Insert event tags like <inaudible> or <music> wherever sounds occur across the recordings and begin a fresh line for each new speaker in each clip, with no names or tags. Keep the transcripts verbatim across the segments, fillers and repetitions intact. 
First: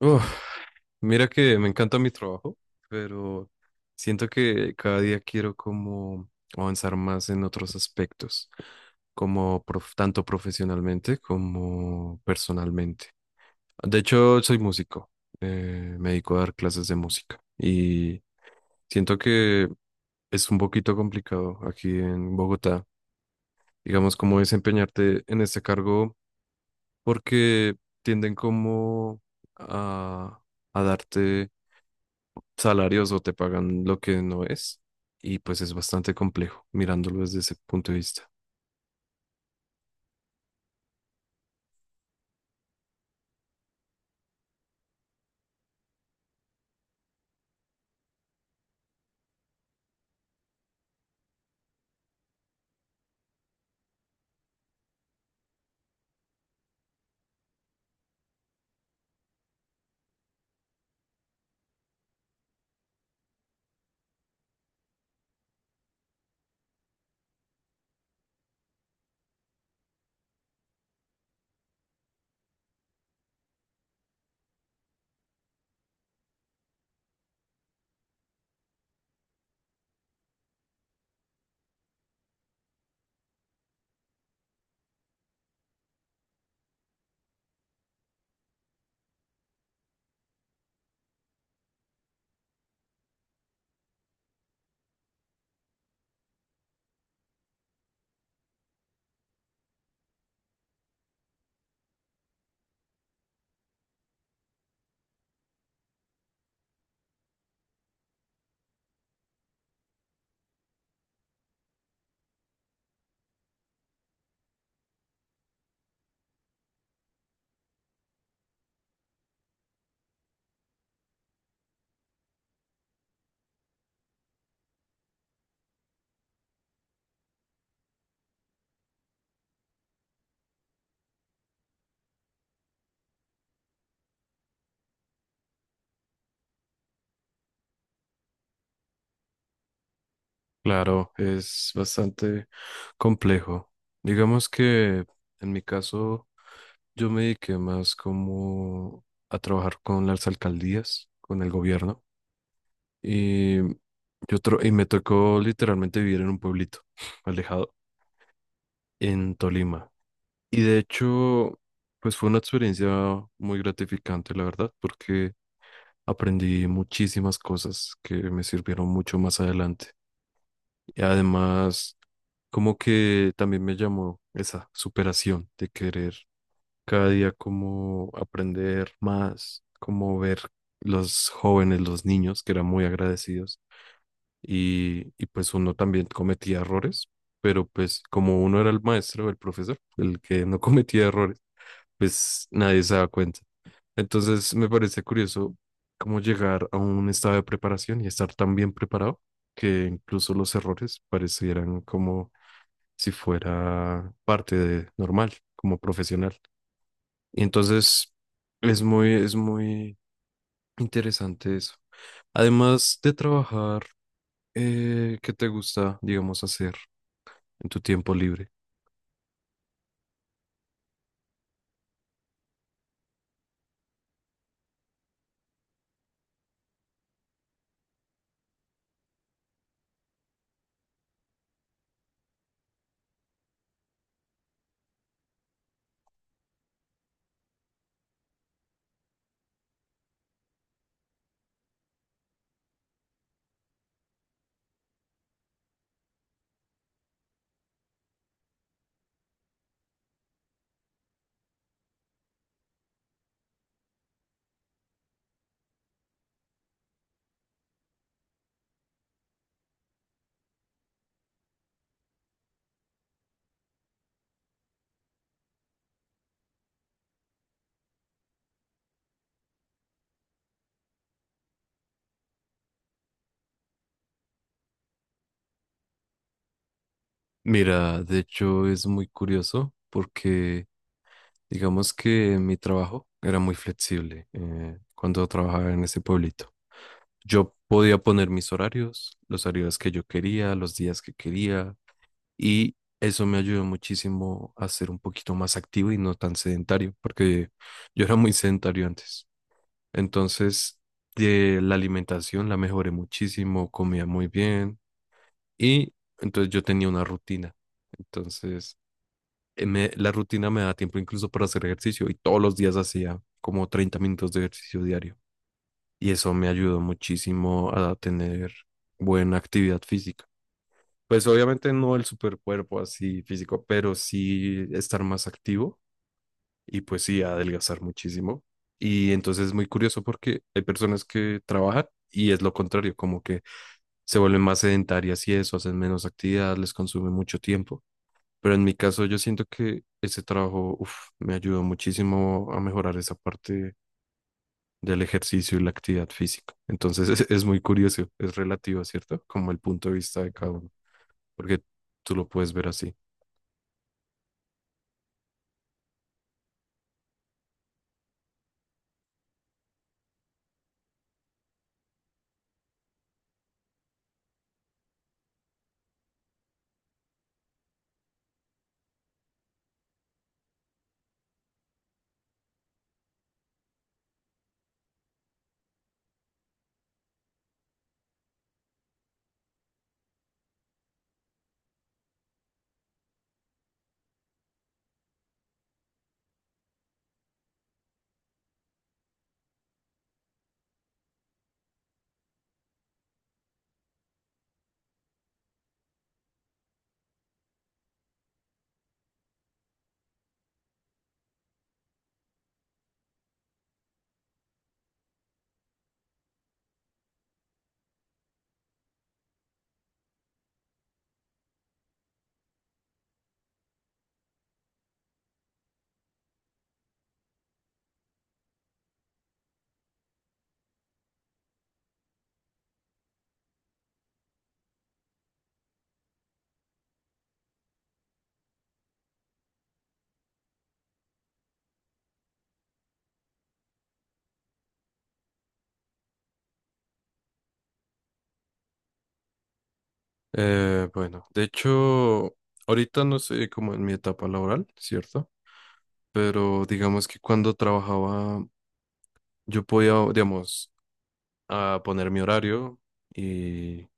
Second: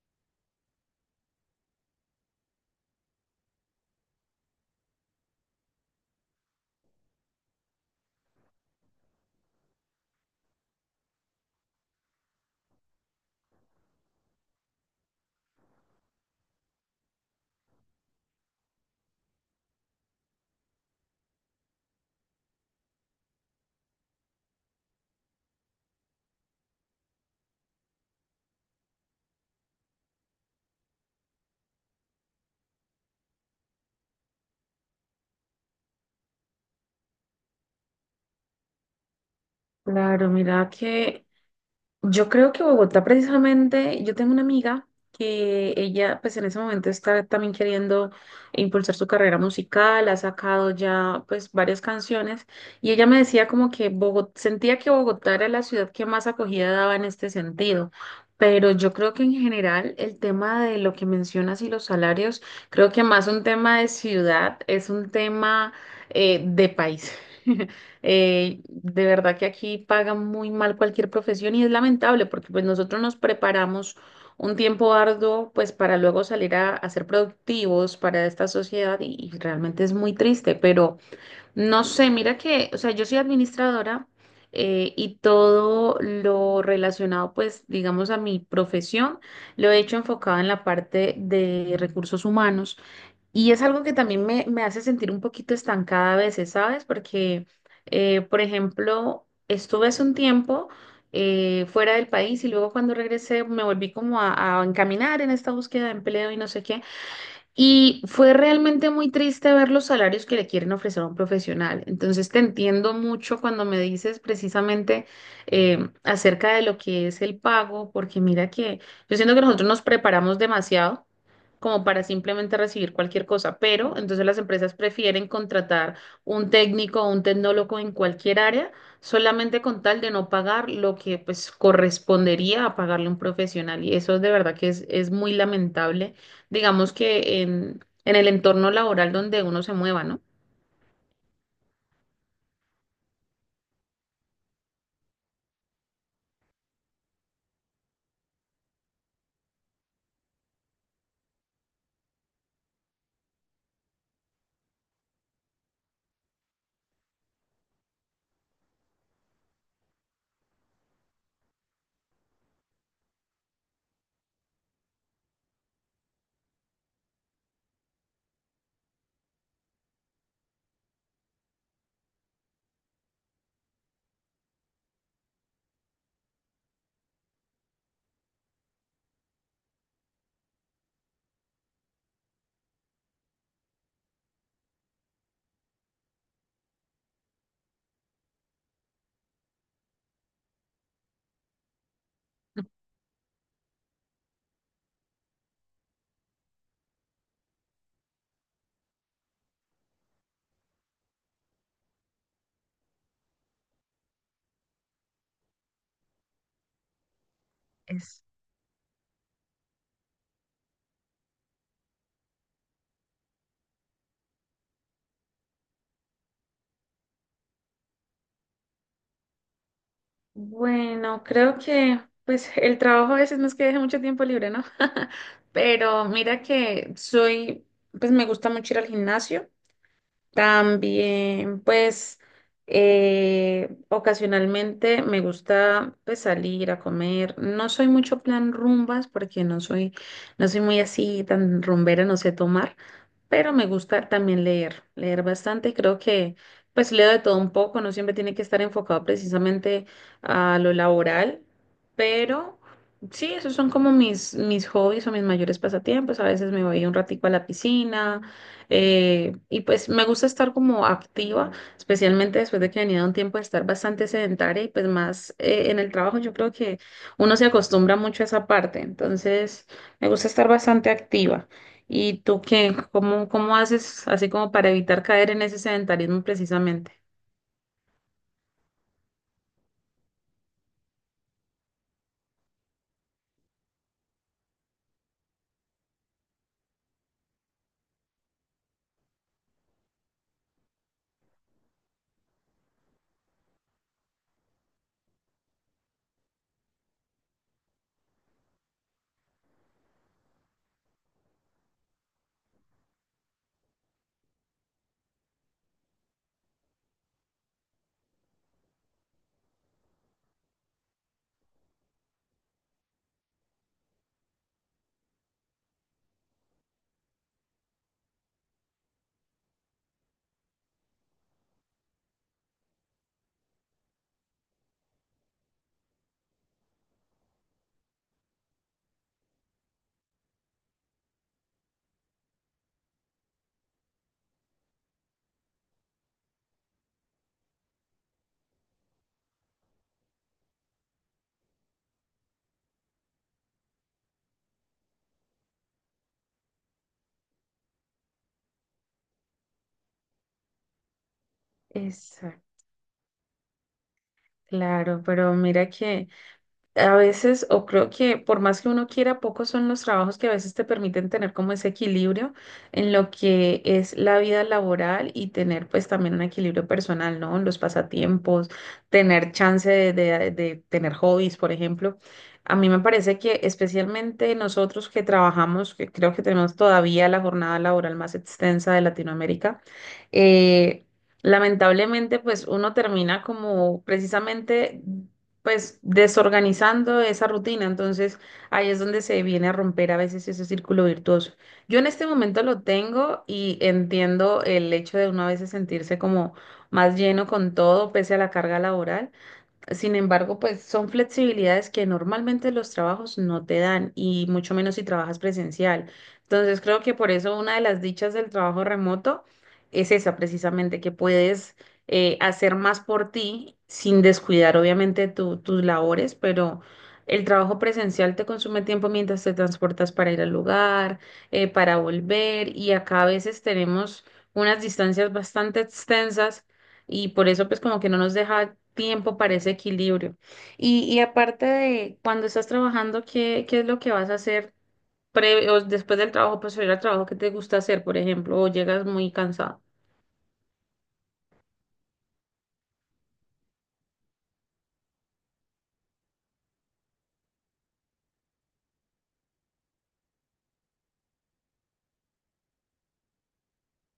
Uf, mira que me encanta mi trabajo, pero siento que cada día quiero como avanzar más en otros aspectos, como prof- tanto profesionalmente como personalmente. De hecho, soy músico, eh, me dedico a dar clases de música y siento que es un poquito complicado aquí en Bogotá, digamos, como desempeñarte en este cargo porque tienden como a, a darte salarios o te pagan lo que no es. Y pues es bastante complejo mirándolo desde ese punto de vista.
Claro, mira que yo creo que Bogotá precisamente, yo tengo una amiga que ella pues en ese momento está también queriendo impulsar su carrera musical, ha sacado ya pues varias canciones y ella me decía como que Bogot sentía que Bogotá era la ciudad que más acogida daba en este sentido, pero yo creo que en general el tema de lo que mencionas y los salarios, creo que más un tema de ciudad es un tema eh, de país. <laughs> Eh, de verdad que aquí pagan muy mal cualquier profesión y es lamentable porque pues nosotros nos preparamos un tiempo arduo pues para luego salir a, a ser productivos para esta sociedad y, y realmente es muy triste, pero no sé, mira que, o sea, yo soy administradora eh, y todo lo relacionado pues digamos a mi profesión lo he hecho enfocado en la parte de recursos humanos. Y es algo que también me, me hace sentir un poquito estancada a veces, ¿sabes? Porque, eh, por ejemplo, estuve hace un tiempo eh, fuera del país y luego cuando regresé me volví como a, a encaminar en esta búsqueda de empleo y no sé qué. Y fue realmente muy triste ver los salarios que le quieren ofrecer a un profesional. Entonces te entiendo mucho cuando me dices precisamente eh, acerca de lo que es el pago, porque mira que yo siento que nosotros nos preparamos demasiado como para simplemente recibir cualquier cosa, pero entonces las empresas prefieren contratar un técnico o un tecnólogo en cualquier área solamente con tal de no pagar lo que pues correspondería a pagarle un profesional y eso de verdad que es, es muy lamentable, digamos que en, en el entorno laboral donde uno se mueva, ¿no?
Claro, es bastante complejo. Digamos que en mi caso yo me dediqué más como a trabajar con las alcaldías, con el gobierno. Y, yo tro- y me tocó literalmente vivir en un pueblito <sniffs> <laughs> alejado en Tolima. Y de hecho, pues fue una experiencia muy gratificante, la verdad, porque aprendí muchísimas cosas que me sirvieron mucho más adelante. Y además, como que también me llamó esa superación de querer cada día como aprender más, como ver los jóvenes, los niños que eran muy agradecidos y, y pues uno también cometía errores, pero pues como uno era el maestro, el profesor, el que no <laughs> cometía errores, pues nadie se da cuenta. Entonces me parece curioso cómo llegar a un estado de preparación y estar tan bien preparado que incluso los errores parecieran como si fuera parte de normal, como profesional. Y entonces
Es,
es muy, es muy interesante eso. Además de trabajar, eh, ¿qué te gusta, digamos, hacer en tu tiempo libre?
Bueno, creo que pues el trabajo a veces no es que deje mucho tiempo libre, ¿no? <laughs> Pero mira que soy, pues me gusta mucho ir al gimnasio. También, pues, eh, ocasionalmente me gusta pues, salir a comer. No soy mucho plan rumbas porque no soy, no soy muy así tan rumbera, no sé tomar, pero me gusta también leer, leer bastante. Creo que pues leo de todo un poco, no siempre tiene que estar enfocado precisamente a lo laboral, pero sí, esos son como mis, mis hobbies o mis mayores pasatiempos. A veces me voy un ratico a la piscina eh, y pues me gusta estar como activa, especialmente después de que venía de un tiempo de estar bastante sedentaria y pues más eh, en el trabajo yo creo que uno se acostumbra mucho a esa parte, entonces me gusta estar bastante activa. ¿Y tú qué? ¿Cómo, cómo haces así como para evitar caer en ese sedentarismo precisamente?
Mira, de hecho es muy curioso porque digamos que mi trabajo era muy flexible eh, cuando trabajaba en ese pueblito. Yo podía poner mis horarios, los horarios que yo quería, los días que quería, y eso me ayudó muchísimo a ser un poquito más activo y no tan sedentario, porque yo era muy sedentario antes. Entonces, de la alimentación la mejoré muchísimo, comía muy bien, y entonces yo tenía una rutina. Entonces, eh, me- la rutina me da tiempo incluso para hacer ejercicio y todos los días hacía como treinta minutos de ejercicio diario y eso me ayudó muchísimo a tener buena actividad física. Pues obviamente no el super cuerpo así físico, pero sí estar más activo y pues sí adelgazar muchísimo. Y entonces es muy curioso porque hay personas que trabajan y es lo contrario, como que se vuelven más sedentarias y eso, hacen menos actividad, les consume mucho tiempo. Pero en mi caso yo siento que ese trabajo uf, me ayudó muchísimo a mejorar esa parte del ejercicio y la actividad física. Entonces <laughs> es, es muy curioso, es relativo, ¿cierto? Como el punto de vista de cada uno, porque tú lo puedes
Exacto,
ver así.
claro, pero mira que... A veces, o creo que por más que uno quiera, pocos son los trabajos que a veces te permiten tener como ese equilibrio en lo que es la vida laboral y tener pues también un equilibrio personal, ¿no? Los pasatiempos, tener chance de, de- de tener hobbies, por ejemplo. A mí me parece que especialmente nosotros que trabajamos, que creo que tenemos todavía la jornada laboral más extensa de Latinoamérica, eh, lamentablemente, pues uno termina como precisamente pues desorganizando esa rutina. Entonces ahí es donde se viene a romper a veces ese círculo virtuoso. Yo en este momento lo tengo y entiendo el hecho de uno a veces sentirse como más lleno con todo pese a la carga laboral. Sin embargo, pues son flexibilidades que normalmente los trabajos no te dan y mucho menos si trabajas presencial. Entonces, creo que por eso una de las dichas del trabajo remoto es esa precisamente, que puedes eh, hacer más por ti sin descuidar obviamente tu- tus labores, pero el trabajo presencial te consume tiempo mientras te transportas para ir al lugar, eh, para volver y acá a veces tenemos unas distancias bastante extensas y por eso pues como que no nos deja tiempo para ese equilibrio. Y, y aparte de cuando estás trabajando, ¿qué, qué es lo que vas a hacer pre- o después del trabajo, pues ir al trabajo que te gusta hacer, por ejemplo, o llegas muy cansado?
Eh, bueno, de hecho, ahorita no sé como en mi etapa laboral, ¿cierto? Pero digamos que cuando trabajaba yo podía, digamos, a poner mi horario. y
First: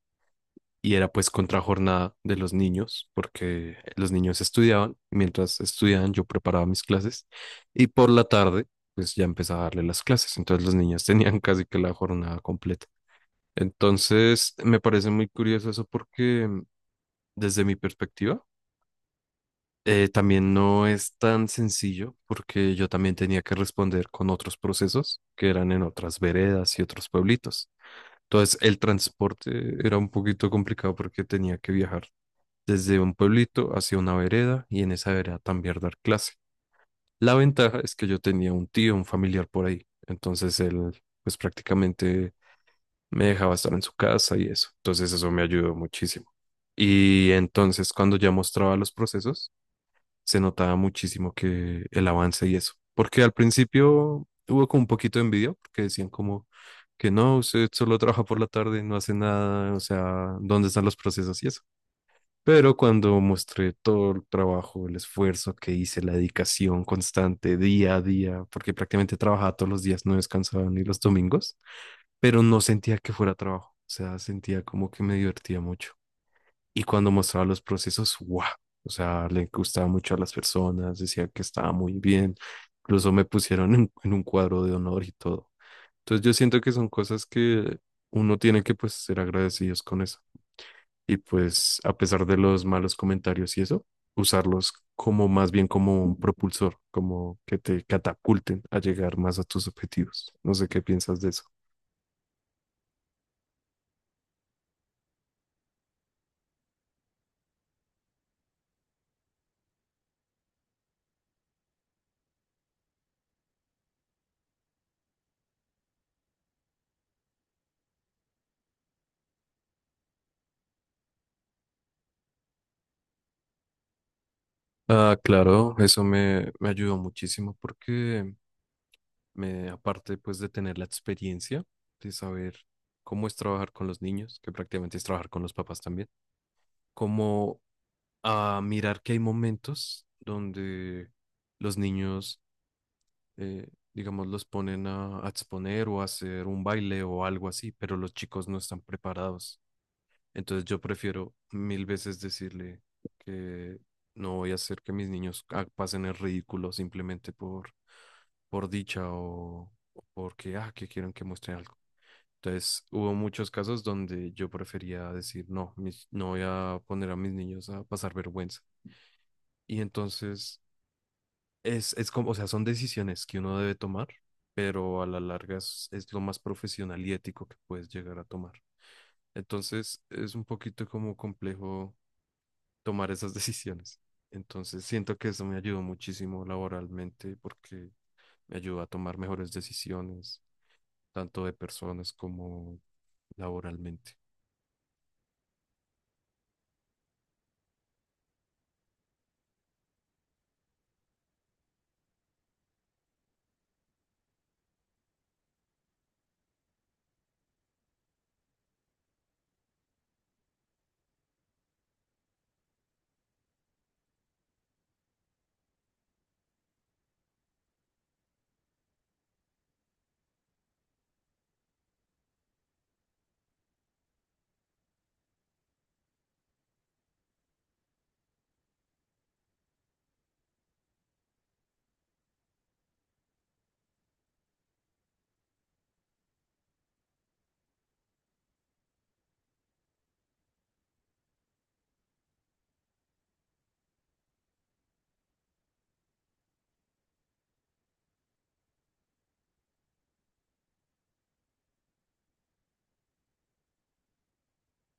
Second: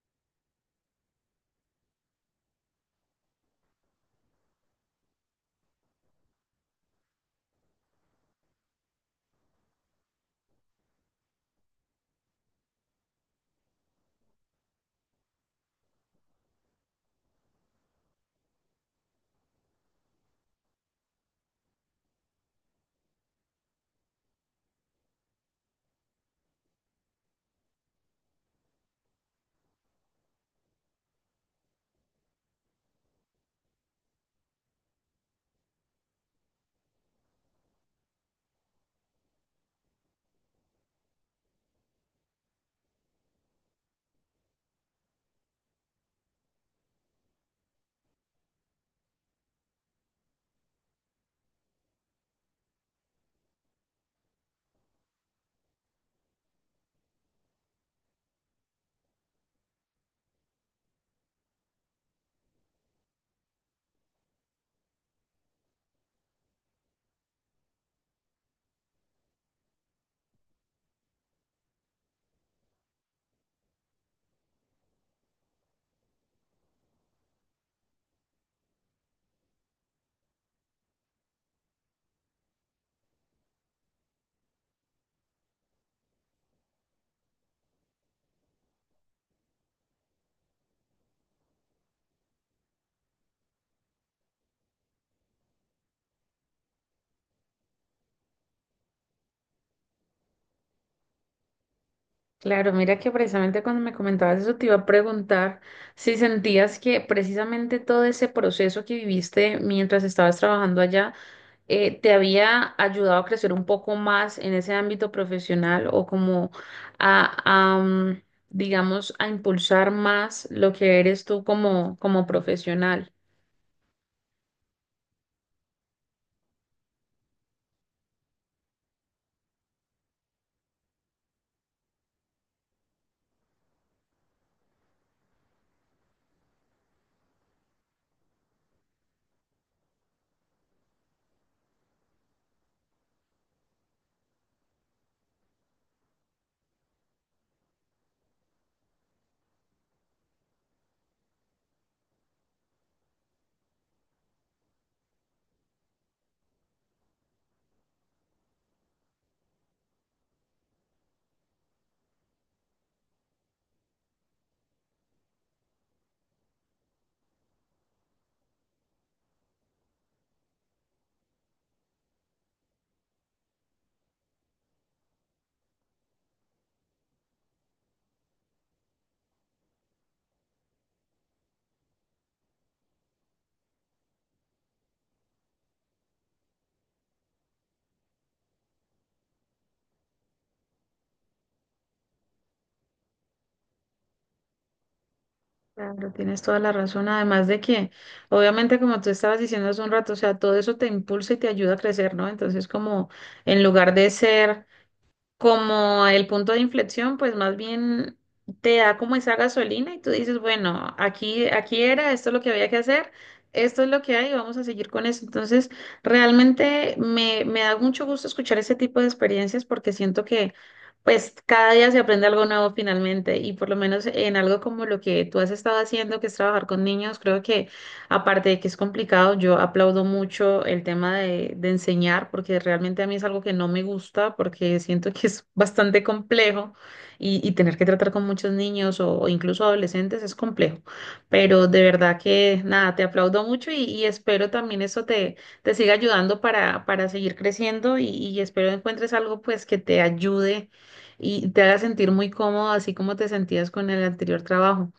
y era pues contrajornada de los niños, porque los niños estudiaban, mientras estudiaban yo preparaba mis clases y por la tarde pues ya empezaba a darle las clases, entonces los niños <laughs> tenían casi que la jornada completa. Entonces me parece muy curioso eso porque mm, desde mi perspectiva eh, también no es tan sencillo porque yo también tenía que responder con otros procesos que eran en otras veredas y otros pueblitos. Entonces el transporte era un poquito complicado porque tenía que viajar desde un pueblito hacia una vereda y en esa vereda también dar clase. La ventaja es que yo tenía un tío, un familiar por ahí, entonces él pues prácticamente me dejaba estar en su casa y eso, entonces eso me ayudó muchísimo. Y entonces cuando ya mostraba los procesos, se notaba muchísimo que el avance y eso, porque al principio hubo como un poquito de envidia, porque decían como que no, usted solo trabaja por la tarde, no hace nada, o sea, ¿dónde están los procesos y eso? Pero cuando mostré todo el trabajo, el esfuerzo que hice, la dedicación constante día a día, porque prácticamente trabajaba todos los días, no descansaba ni los domingos, pero no sentía que fuera trabajo, o sea, sentía como que me divertía mucho. Y cuando mostraba los procesos, ¡guau! O sea, le gustaba mucho a las personas, decía que estaba muy bien, incluso me pusieron en, en un cuadro de honor y todo. Entonces yo siento que son cosas que uno tiene que pues ser agradecidos con eso y pues a pesar de los malos comentarios y eso, usarlos como más bien como un propulsor, como que te catapulten a llegar más a tus objetivos. No sé qué piensas de eso.
Claro, mira que precisamente cuando me comentabas eso te iba a preguntar si sentías que precisamente todo ese proceso que viviste mientras estabas trabajando allá eh, te había ayudado a crecer un poco más en ese ámbito profesional o como a, a, mm, digamos, a impulsar más lo que eres tú como, como profesional.
Ah, claro, eso me, me ayudó muchísimo porque me, aparte pues de tener la experiencia de saber cómo es trabajar con los niños, que prácticamente es trabajar con los papás también, como a mirar que hay momentos donde los niños eh, digamos, los ponen a, a exponer o a hacer un baile o algo así, pero los chicos no están preparados. Entonces yo prefiero mil veces decirle que no voy a hacer que mis niños ah, pasen el ridículo simplemente por, por dicha o, o porque, ah, que quieren que muestre algo. Entonces hubo muchos casos donde yo prefería decir, no, mis- no voy a poner a mis niños a pasar vergüenza. Y entonces es, es como, o sea, son decisiones que uno debe tomar, pero a la larga es, es lo más profesional y ético que puedes llegar a tomar. Entonces, es un poquito como complejo tomar esas <laughs> decisiones. Entonces, siento que eso me ayudó muchísimo laboralmente porque me ayudó a tomar mejores decisiones, tanto de personas como laboralmente.
Claro, tienes toda la razón. Además de que, obviamente, como tú estabas diciendo hace un rato, o sea, todo eso te impulsa y te ayuda a crecer, ¿no? Entonces, como en lugar de ser como el punto de inflexión, pues más bien te da como esa gasolina y tú dices, bueno, aquí, aquí era, esto es lo que había que hacer, esto es lo que hay, vamos a seguir con eso. Entonces, realmente me, me da mucho gusto escuchar ese tipo de experiencias porque siento que pues cada día se aprende algo nuevo finalmente y por lo menos en algo como lo que tú has estado haciendo, que es trabajar con niños, creo que aparte de que es complicado, yo aplaudo mucho el tema de, de enseñar, porque realmente a mí es algo que no me gusta, porque siento que es bastante complejo y, y tener que tratar con muchos niños o, o incluso adolescentes es complejo. Pero de verdad que nada, te aplaudo mucho y, y espero también eso te, te siga ayudando para, para seguir creciendo y, y espero encuentres algo pues que te ayude y te haga sentir muy cómodo, así como te sentías con el anterior trabajo.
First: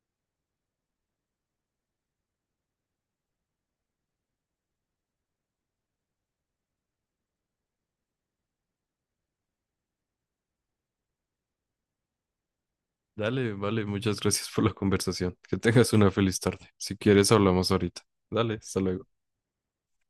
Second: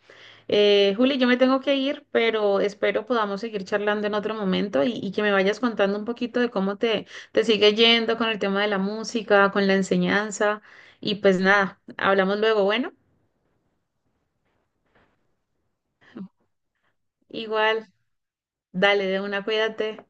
Eh, Juli, yo me tengo que ir, pero espero podamos seguir charlando en otro momento y, y que me vayas contando un poquito de cómo te, te sigue yendo con el tema de la música, con la enseñanza. Y pues nada, hablamos luego. Bueno,
Dale, vale, muchas gracias por la conversación. Que tengas una feliz tarde. Si quieres, hablamos
igual,
ahorita. Dale, hasta
dale
luego.
de una, cuídate.